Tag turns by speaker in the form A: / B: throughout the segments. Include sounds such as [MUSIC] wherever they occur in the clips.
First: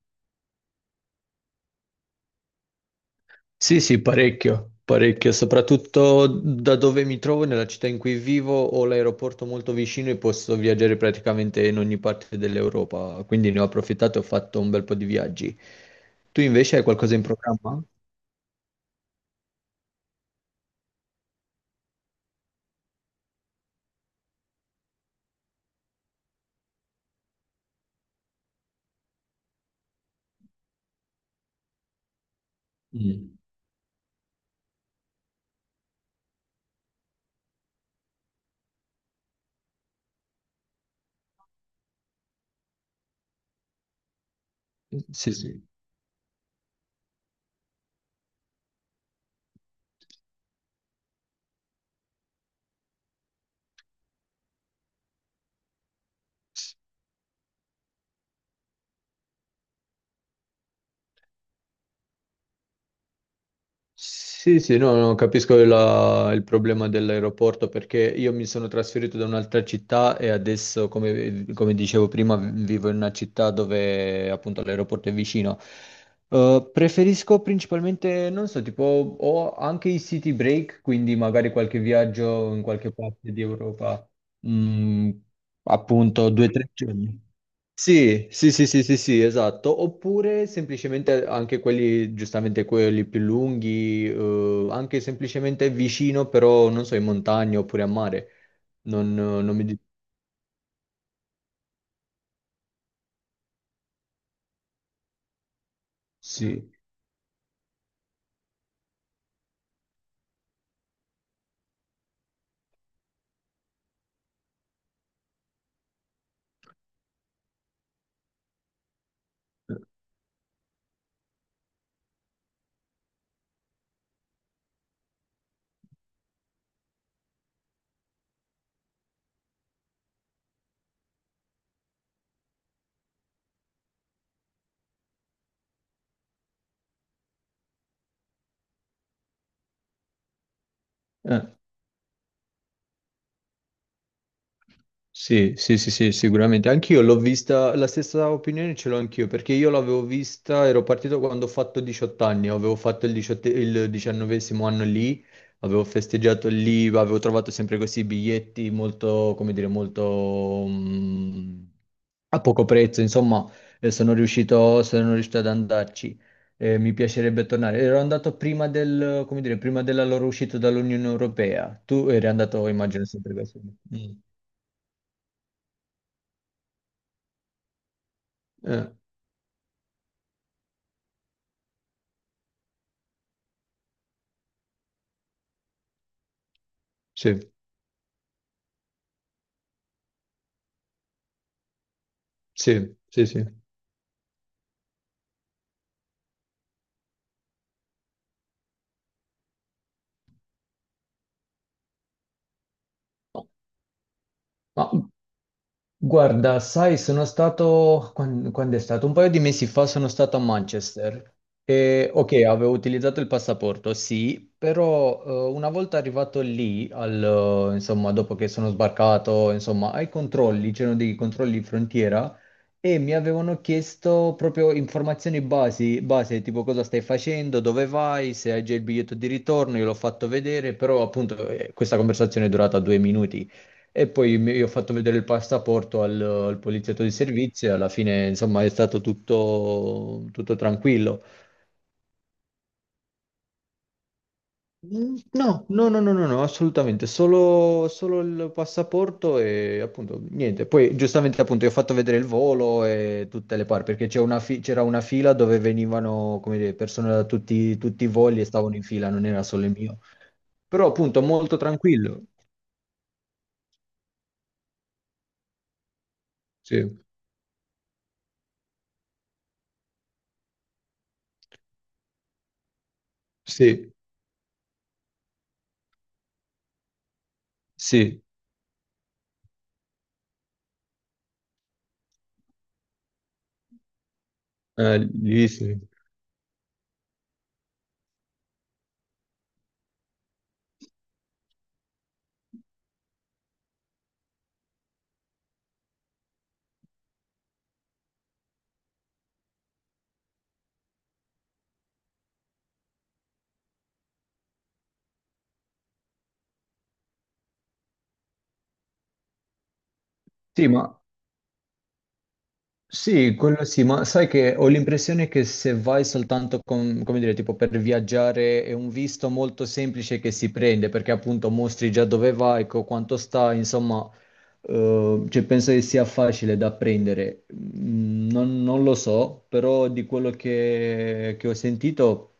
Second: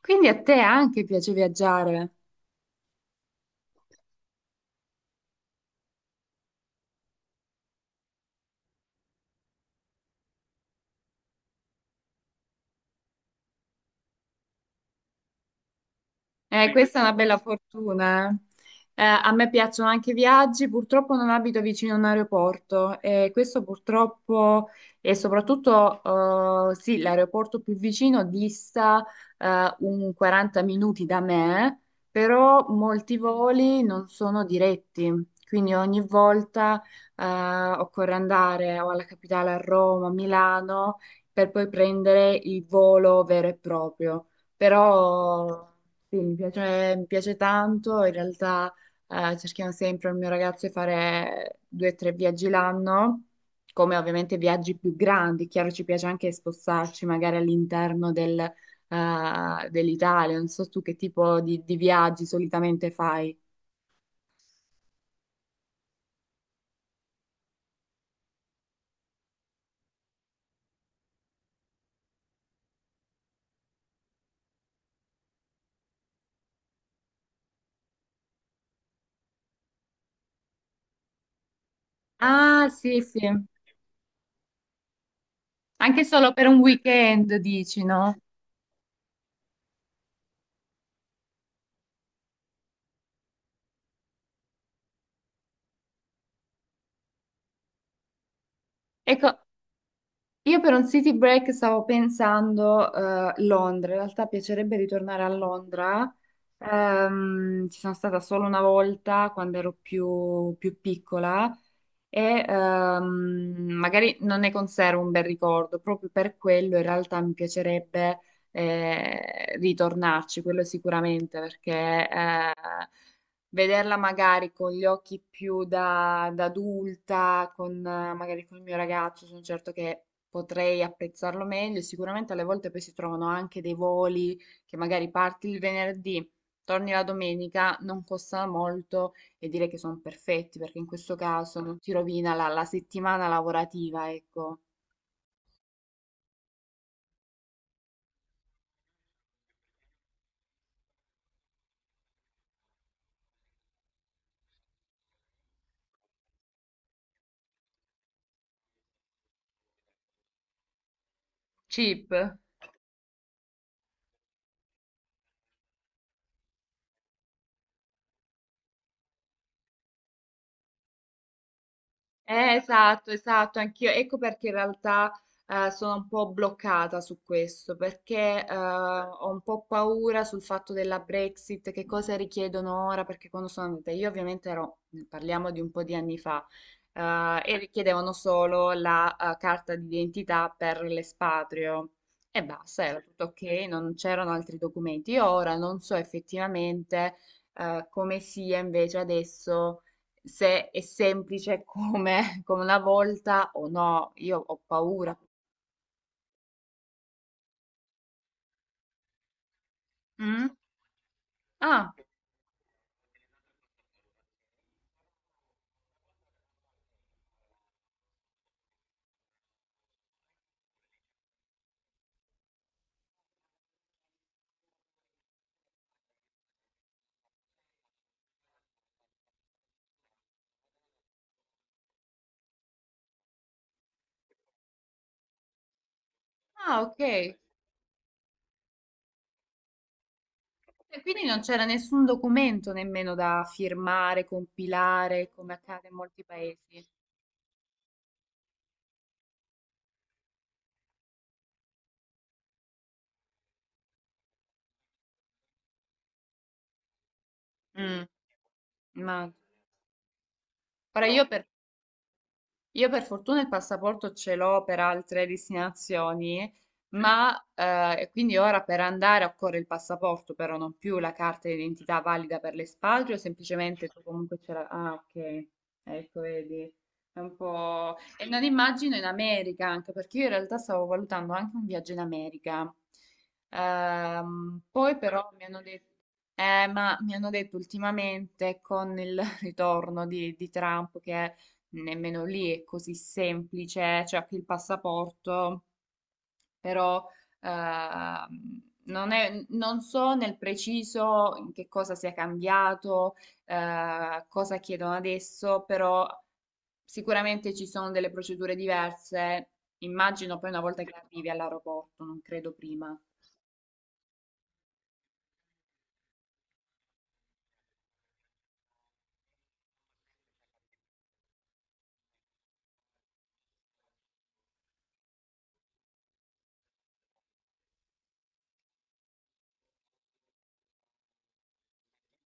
A: Quindi a te anche piace viaggiare?
B: Sì, sì, parecchio, parecchio, soprattutto da dove mi trovo, nella città in cui vivo, ho l'aeroporto molto vicino e posso viaggiare praticamente in ogni parte dell'Europa, quindi ne ho approfittato e ho fatto un bel po' di viaggi. Tu invece hai
A: Questa è una
B: qualcosa in
A: bella
B: programma?
A: fortuna. A me piacciono anche i viaggi, purtroppo non abito vicino a un aeroporto e questo purtroppo e soprattutto sì, l'aeroporto più vicino dista un 40 minuti da me, però molti
B: Mm.
A: voli non sono diretti, quindi ogni volta eh, occorre andare o alla capitale, a Roma, a Milano, per poi prendere il volo vero e proprio.
B: Sì, sì.
A: Però sì, mi piace tanto, in realtà cerchiamo sempre il mio ragazzo di fare due o tre viaggi l'anno, come ovviamente viaggi più grandi, chiaro ci piace anche spostarci magari all'interno dell'Italia, non so tu che tipo di viaggi solitamente fai.
B: Sì, sì, no, no, capisco il problema dell'aeroporto perché io mi sono trasferito da un'altra città e adesso, come dicevo prima, vivo in una città dove appunto l'aeroporto è vicino. Preferisco principalmente, non so, tipo ho anche i city break, quindi magari qualche viaggio in
A: Ah,
B: qualche
A: sì, sì,
B: parte di Europa, mm,
A: anche
B: appunto
A: solo per
B: due o
A: un
B: tre giorni.
A: weekend, dici, no?
B: Sì, sì, sì, sì, sì, sì, esatto. Oppure semplicemente anche quelli, giustamente quelli più lunghi, anche semplicemente vicino, però non so, in montagna oppure a mare. Non,
A: Ecco,
B: non mi dico.
A: io per un city break stavo pensando Londra, in realtà piacerebbe ritornare a Londra.
B: Sì.
A: Ci sono stata solo una volta quando ero più piccola e magari non ne conservo un bel ricordo, proprio per quello in realtà mi piacerebbe ritornarci, quello sicuramente, perché eh, vederla magari con gli occhi più da adulta, con, magari con il mio ragazzo, sono certo che potrei apprezzarlo meglio. Sicuramente alle volte poi si trovano anche dei voli che magari parti il venerdì, torni la domenica, non costano molto e direi che sono perfetti perché in questo
B: Eh,
A: caso non ti rovina la settimana lavorativa, ecco.
B: Sì, sì, sì, sì, sicuramente. Anch'io l'ho vista, la stessa opinione ce l'ho anch'io, perché io l'avevo vista, ero partito quando ho fatto 18 anni, avevo fatto 18 il 19º anno lì, avevo festeggiato lì, avevo trovato sempre questi biglietti molto, come dire, molto
A: Cheap.
B: a poco prezzo, insomma, sono riuscito ad andarci. Mi piacerebbe tornare. Ero andato come dire, prima della loro uscita dall'Unione Europea. Tu eri andato, immagino,
A: Esatto,
B: sempre da
A: esatto,
B: solo.
A: anch'io.
B: Mm.
A: Ecco perché in realtà sono un po' bloccata su questo, perché
B: Eh.
A: ho un po' paura sul fatto della Brexit, che cosa richiedono ora, perché quando sono andata io ovviamente ero, parliamo di un po' di anni fa,
B: Sì,
A: e richiedevano solo la carta d'identità per l'espatrio e basta,
B: sì,
A: era tutto
B: sì,
A: ok,
B: sì.
A: non c'erano altri documenti. Io ora non so effettivamente come sia invece adesso, se è semplice come, [LAUGHS] come una volta o no. Io ho
B: No.
A: paura.
B: Guarda, sai, sono stato, quando, è stato? Un paio di mesi fa sono stato a
A: Mm?
B: Manchester
A: Ah,
B: e ok, avevo utilizzato il passaporto, sì, però una volta arrivato lì, insomma, dopo che sono sbarcato, insomma, ai controlli, c'erano dei controlli di frontiera e mi avevano chiesto proprio informazioni base, tipo cosa stai facendo, dove vai, se hai già il biglietto di ritorno, io l'ho fatto vedere, però appunto questa conversazione è durata 2 minuti. E poi io ho fatto vedere il passaporto al
A: ah, ok.
B: poliziotto di servizio e alla fine, insomma, è stato tutto,
A: E
B: tranquillo.
A: quindi non c'era nessun documento nemmeno da firmare, compilare, come
B: No,
A: accade
B: no,
A: in
B: no, no,
A: molti
B: no, no,
A: paesi.
B: assolutamente, solo il passaporto e appunto niente. Poi giustamente appunto io ho fatto vedere il volo e tutte le parti, perché c'era una fila dove venivano, come dire, persone da tutti,
A: Mm,
B: tutti i voli e stavano in fila, non
A: immagino.
B: era solo il mio. Però
A: Ora
B: appunto
A: io per
B: molto tranquillo.
A: Io per fortuna il passaporto ce l'ho per altre destinazioni,
B: Sì,
A: ma quindi ora per andare occorre il passaporto, però non più la carta d'identità valida per l'espatrio, semplicemente
B: sì,
A: tu comunque ce la. Ah, ok, ecco, vedi. È un po'.
B: sì,
A: E non immagino in America anche, perché io in realtà stavo valutando anche un viaggio in America. Poi però mi
B: lì
A: hanno
B: sì.
A: detto. Ma mi hanno detto ultimamente con il [LAUGHS] ritorno di Trump che nemmeno lì è così semplice, c'è anche il passaporto, però non so nel preciso in che cosa sia cambiato, cosa chiedono adesso, però sicuramente ci sono delle procedure diverse. Immagino poi una
B: Sì,
A: volta che
B: ma
A: arrivi all'aeroporto, non credo prima.
B: Sì, quello sì, ma sai che ho l'impressione che se vai soltanto con, come dire, tipo per viaggiare è un visto molto semplice che si prende, perché appunto mostri già dove vai, quanto stai, insomma, cioè penso che sia facile da prendere. Non lo so, però di quello che ho sentito,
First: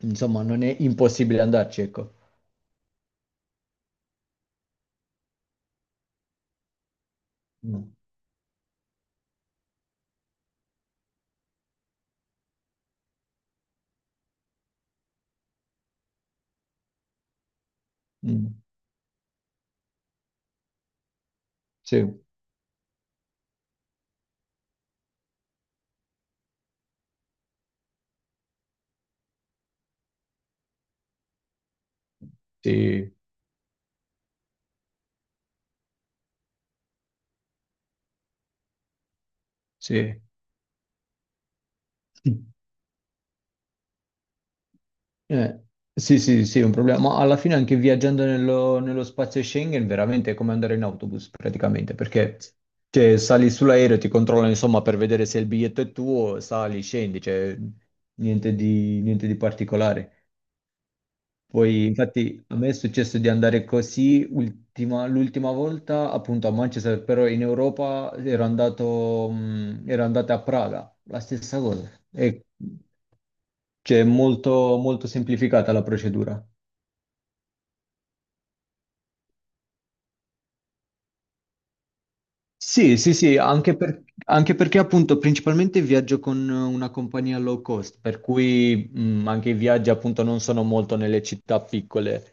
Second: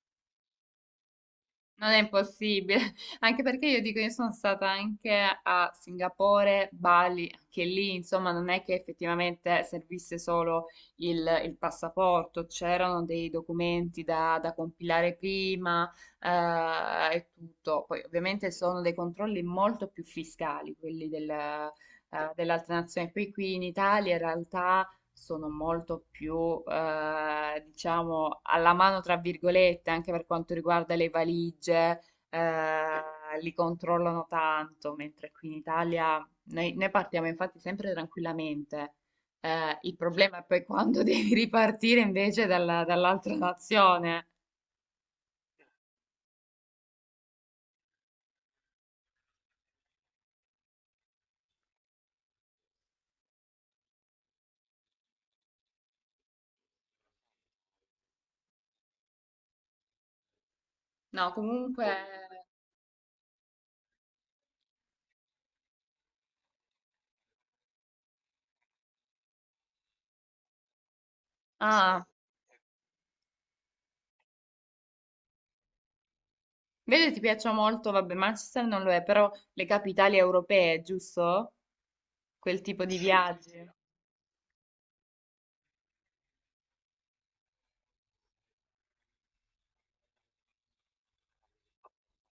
B: insomma, non è impossibile andarci,
A: Non è
B: ecco.
A: impossibile, [LAUGHS] anche perché io dico, io sono stata anche a Singapore, Bali, anche lì,
B: Mm.
A: insomma, non è che effettivamente servisse solo il, il passaporto, c'erano dei documenti da compilare prima, e tutto. Poi
B: Mm.
A: ovviamente sono dei controlli molto più fiscali, quelli
B: Sì,
A: dell'altra nazione. Qui in Italia in realtà sono molto più, diciamo, "alla mano" tra virgolette, anche per quanto riguarda le valigie,
B: sì,
A: ehm, li controllano tanto, mentre qui in Italia noi partiamo infatti sempre tranquillamente. Il problema è poi quando [LAUGHS] devi ripartire
B: sì.
A: invece dall'altra nazione.
B: Eh, sì, sì, sì, è un problema. Ma alla fine anche viaggiando nello spazio Schengen veramente è come andare in autobus praticamente, perché cioè, sali sull'aereo, ti controllano insomma per vedere se il biglietto è tuo, sali, scendi, cioè niente di particolare.
A: No, comunque.
B: Poi infatti a me è successo di andare così l'ultima volta appunto a Manchester, però in Europa ero andato a Praga, la stessa cosa.
A: Ah,
B: E, cioè, è molto molto semplificata la procedura.
A: vedi, ti piacciono molto, vabbè, Manchester non lo è, però le capitali europee, giusto? Quel tipo
B: Sì,
A: di
B: sì, sì,
A: viaggi.
B: anche, anche perché appunto principalmente viaggio con una compagnia low cost, per cui anche i viaggi appunto non sono molto nelle città piccole.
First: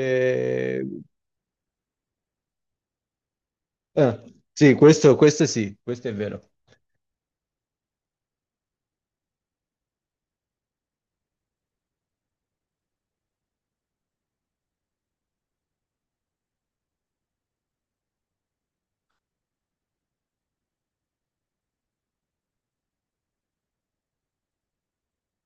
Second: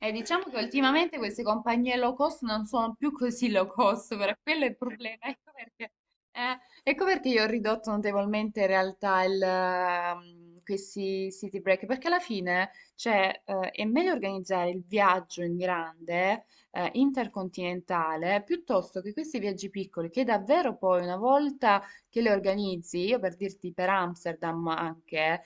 A: E diciamo che ultimamente queste compagnie low cost non sono più così low cost,
B: eh,
A: per quello è
B: sì,
A: il
B: questo,
A: problema. [LAUGHS]
B: questo sì, questo è vero.
A: Eh, ecco perché io ho ridotto notevolmente in realtà questi city break, perché alla fine, cioè, è meglio organizzare il viaggio in grande, intercontinentale, piuttosto che questi viaggi piccoli, che davvero poi una volta che li organizzi, io per dirti per Amsterdam anche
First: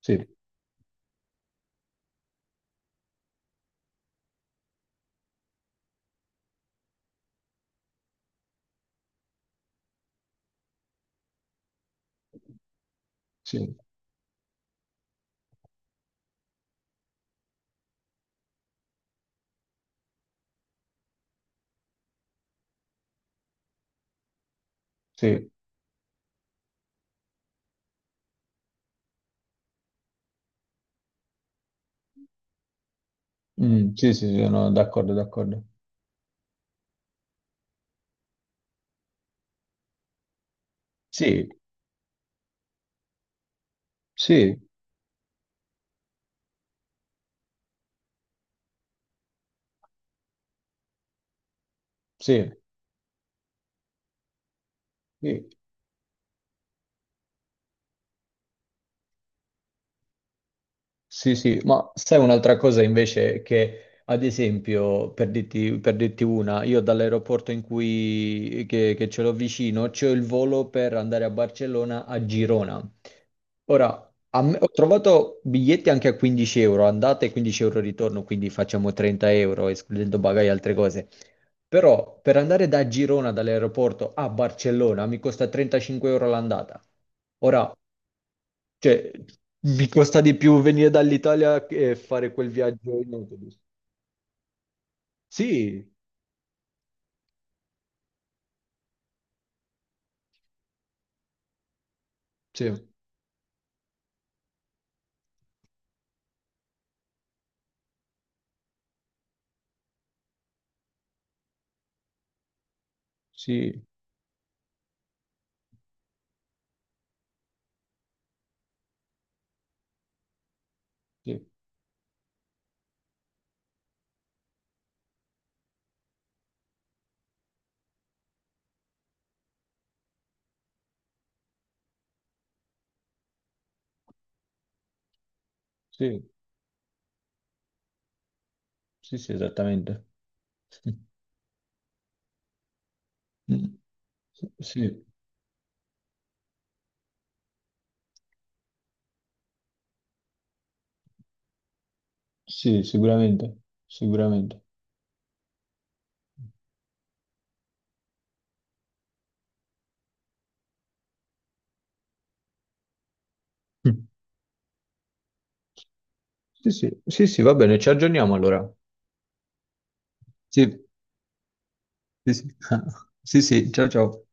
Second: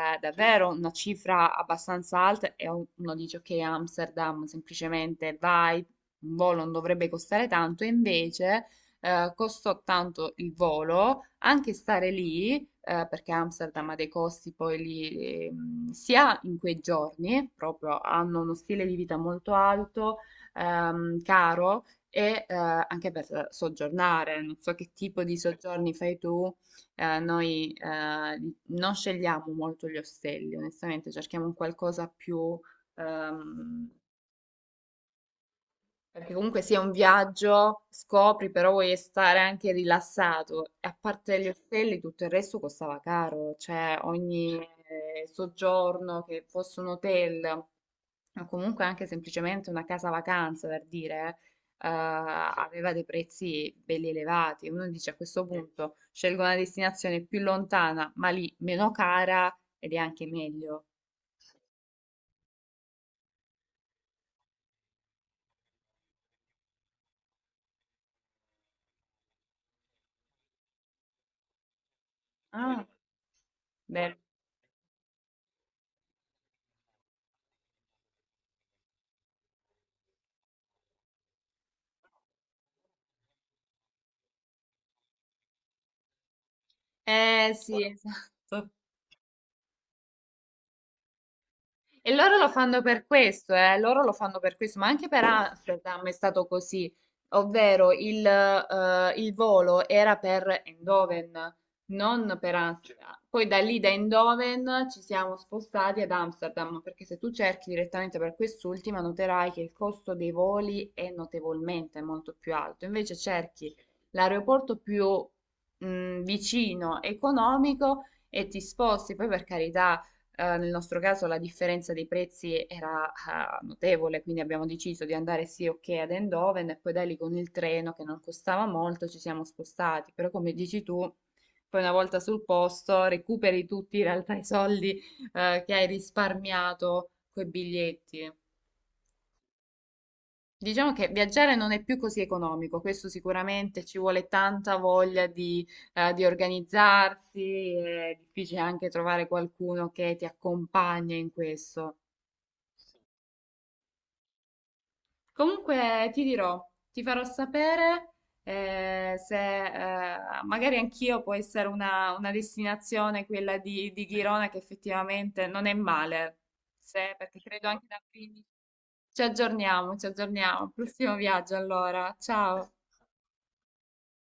B: Sì,
A: davvero una cifra abbastanza alta e uno dice ok, Amsterdam semplicemente vai, un volo non dovrebbe costare tanto, e invece costò tanto il volo, anche stare lì, perché
B: sì,
A: Amsterdam ha dei costi poi lì, sia in quei giorni, proprio hanno uno stile di vita molto alto, caro, e anche per soggiornare, non so che tipo di
B: sì,
A: soggiorni fai tu, noi non scegliamo molto gli ostelli, onestamente cerchiamo un qualcosa più ehm,
B: Mm, sì, sì, sono d'accordo, d'accordo.
A: perché comunque sia un viaggio, scopri, però vuoi stare anche rilassato. E a parte gli
B: Sì,
A: ostelli, tutto il resto costava caro, cioè ogni
B: sì,
A: soggiorno, che fosse un hotel, o comunque anche semplicemente una casa vacanza, per dire,
B: sì,
A: aveva dei prezzi belli elevati. Uno dice a questo
B: sì.
A: punto scelgo una destinazione più lontana, ma lì meno cara ed è anche meglio.
B: Sì, sì, ma sai un'altra cosa invece che, ad esempio, per dirti, una, io dall'aeroporto in cui che ce l'ho vicino, c'ho il volo per andare a Barcellona a Girona.
A: Ah,
B: Ora,
A: beh.
B: ho trovato biglietti anche a 15 euro, andate e 15 euro ritorno, quindi facciamo 30 euro, escludendo bagagli e altre cose. Però per andare da Girona, dall'aeroporto a Barcellona, mi costa 35 euro l'andata.
A: Eh
B: Ora,
A: sì, esatto.
B: cioè, mi costa di più venire dall'Italia che
A: E
B: fare
A: loro lo
B: quel
A: fanno
B: viaggio
A: per
B: in
A: questo,
B: autobus.
A: ma anche per
B: Sì,
A: Amsterdam è stato così, ovvero il volo era per Eindhoven, non per
B: sì,
A: Amsterdam. Poi da lì da Eindhoven ci siamo spostati ad Amsterdam, perché se tu cerchi direttamente per quest'ultima noterai che il costo dei voli è notevolmente molto più alto, invece cerchi
B: sì,
A: l'aeroporto più vicino, economico e ti sposti, poi per carità nel nostro caso la
B: sì,
A: differenza dei prezzi era notevole, quindi abbiamo deciso di andare sì ok ad Eindhoven e poi da lì con il treno che non costava molto ci siamo spostati, però come dici tu, poi una volta sul posto recuperi tutti in realtà i soldi che hai
B: sì,
A: risparmiato coi biglietti.
B: sì, sì, esattamente.
A: Diciamo che
B: [LAUGHS]
A: viaggiare non è più così economico, questo
B: Mm.
A: sicuramente ci vuole tanta
B: Sì,
A: voglia di organizzarsi, è difficile anche trovare qualcuno che ti accompagna in questo.
B: sì, sicuramente, sicuramente.
A: Comunque ti dirò, ti farò sapere se eh, magari anch'io può essere una destinazione, quella di
B: Mm.
A: Girona che effettivamente non è male,
B: Sì, sì,
A: se,
B: sì,
A: perché
B: sì, va
A: credo
B: bene,
A: anche
B: ci
A: da
B: aggiorniamo
A: Brindisi.
B: allora.
A: Ci aggiorniamo, ci aggiorniamo.
B: Sì,
A: Prossimo viaggio allora,
B: sì, sì.
A: ciao.
B: [LAUGHS] Sì, sì, ciao, ciao.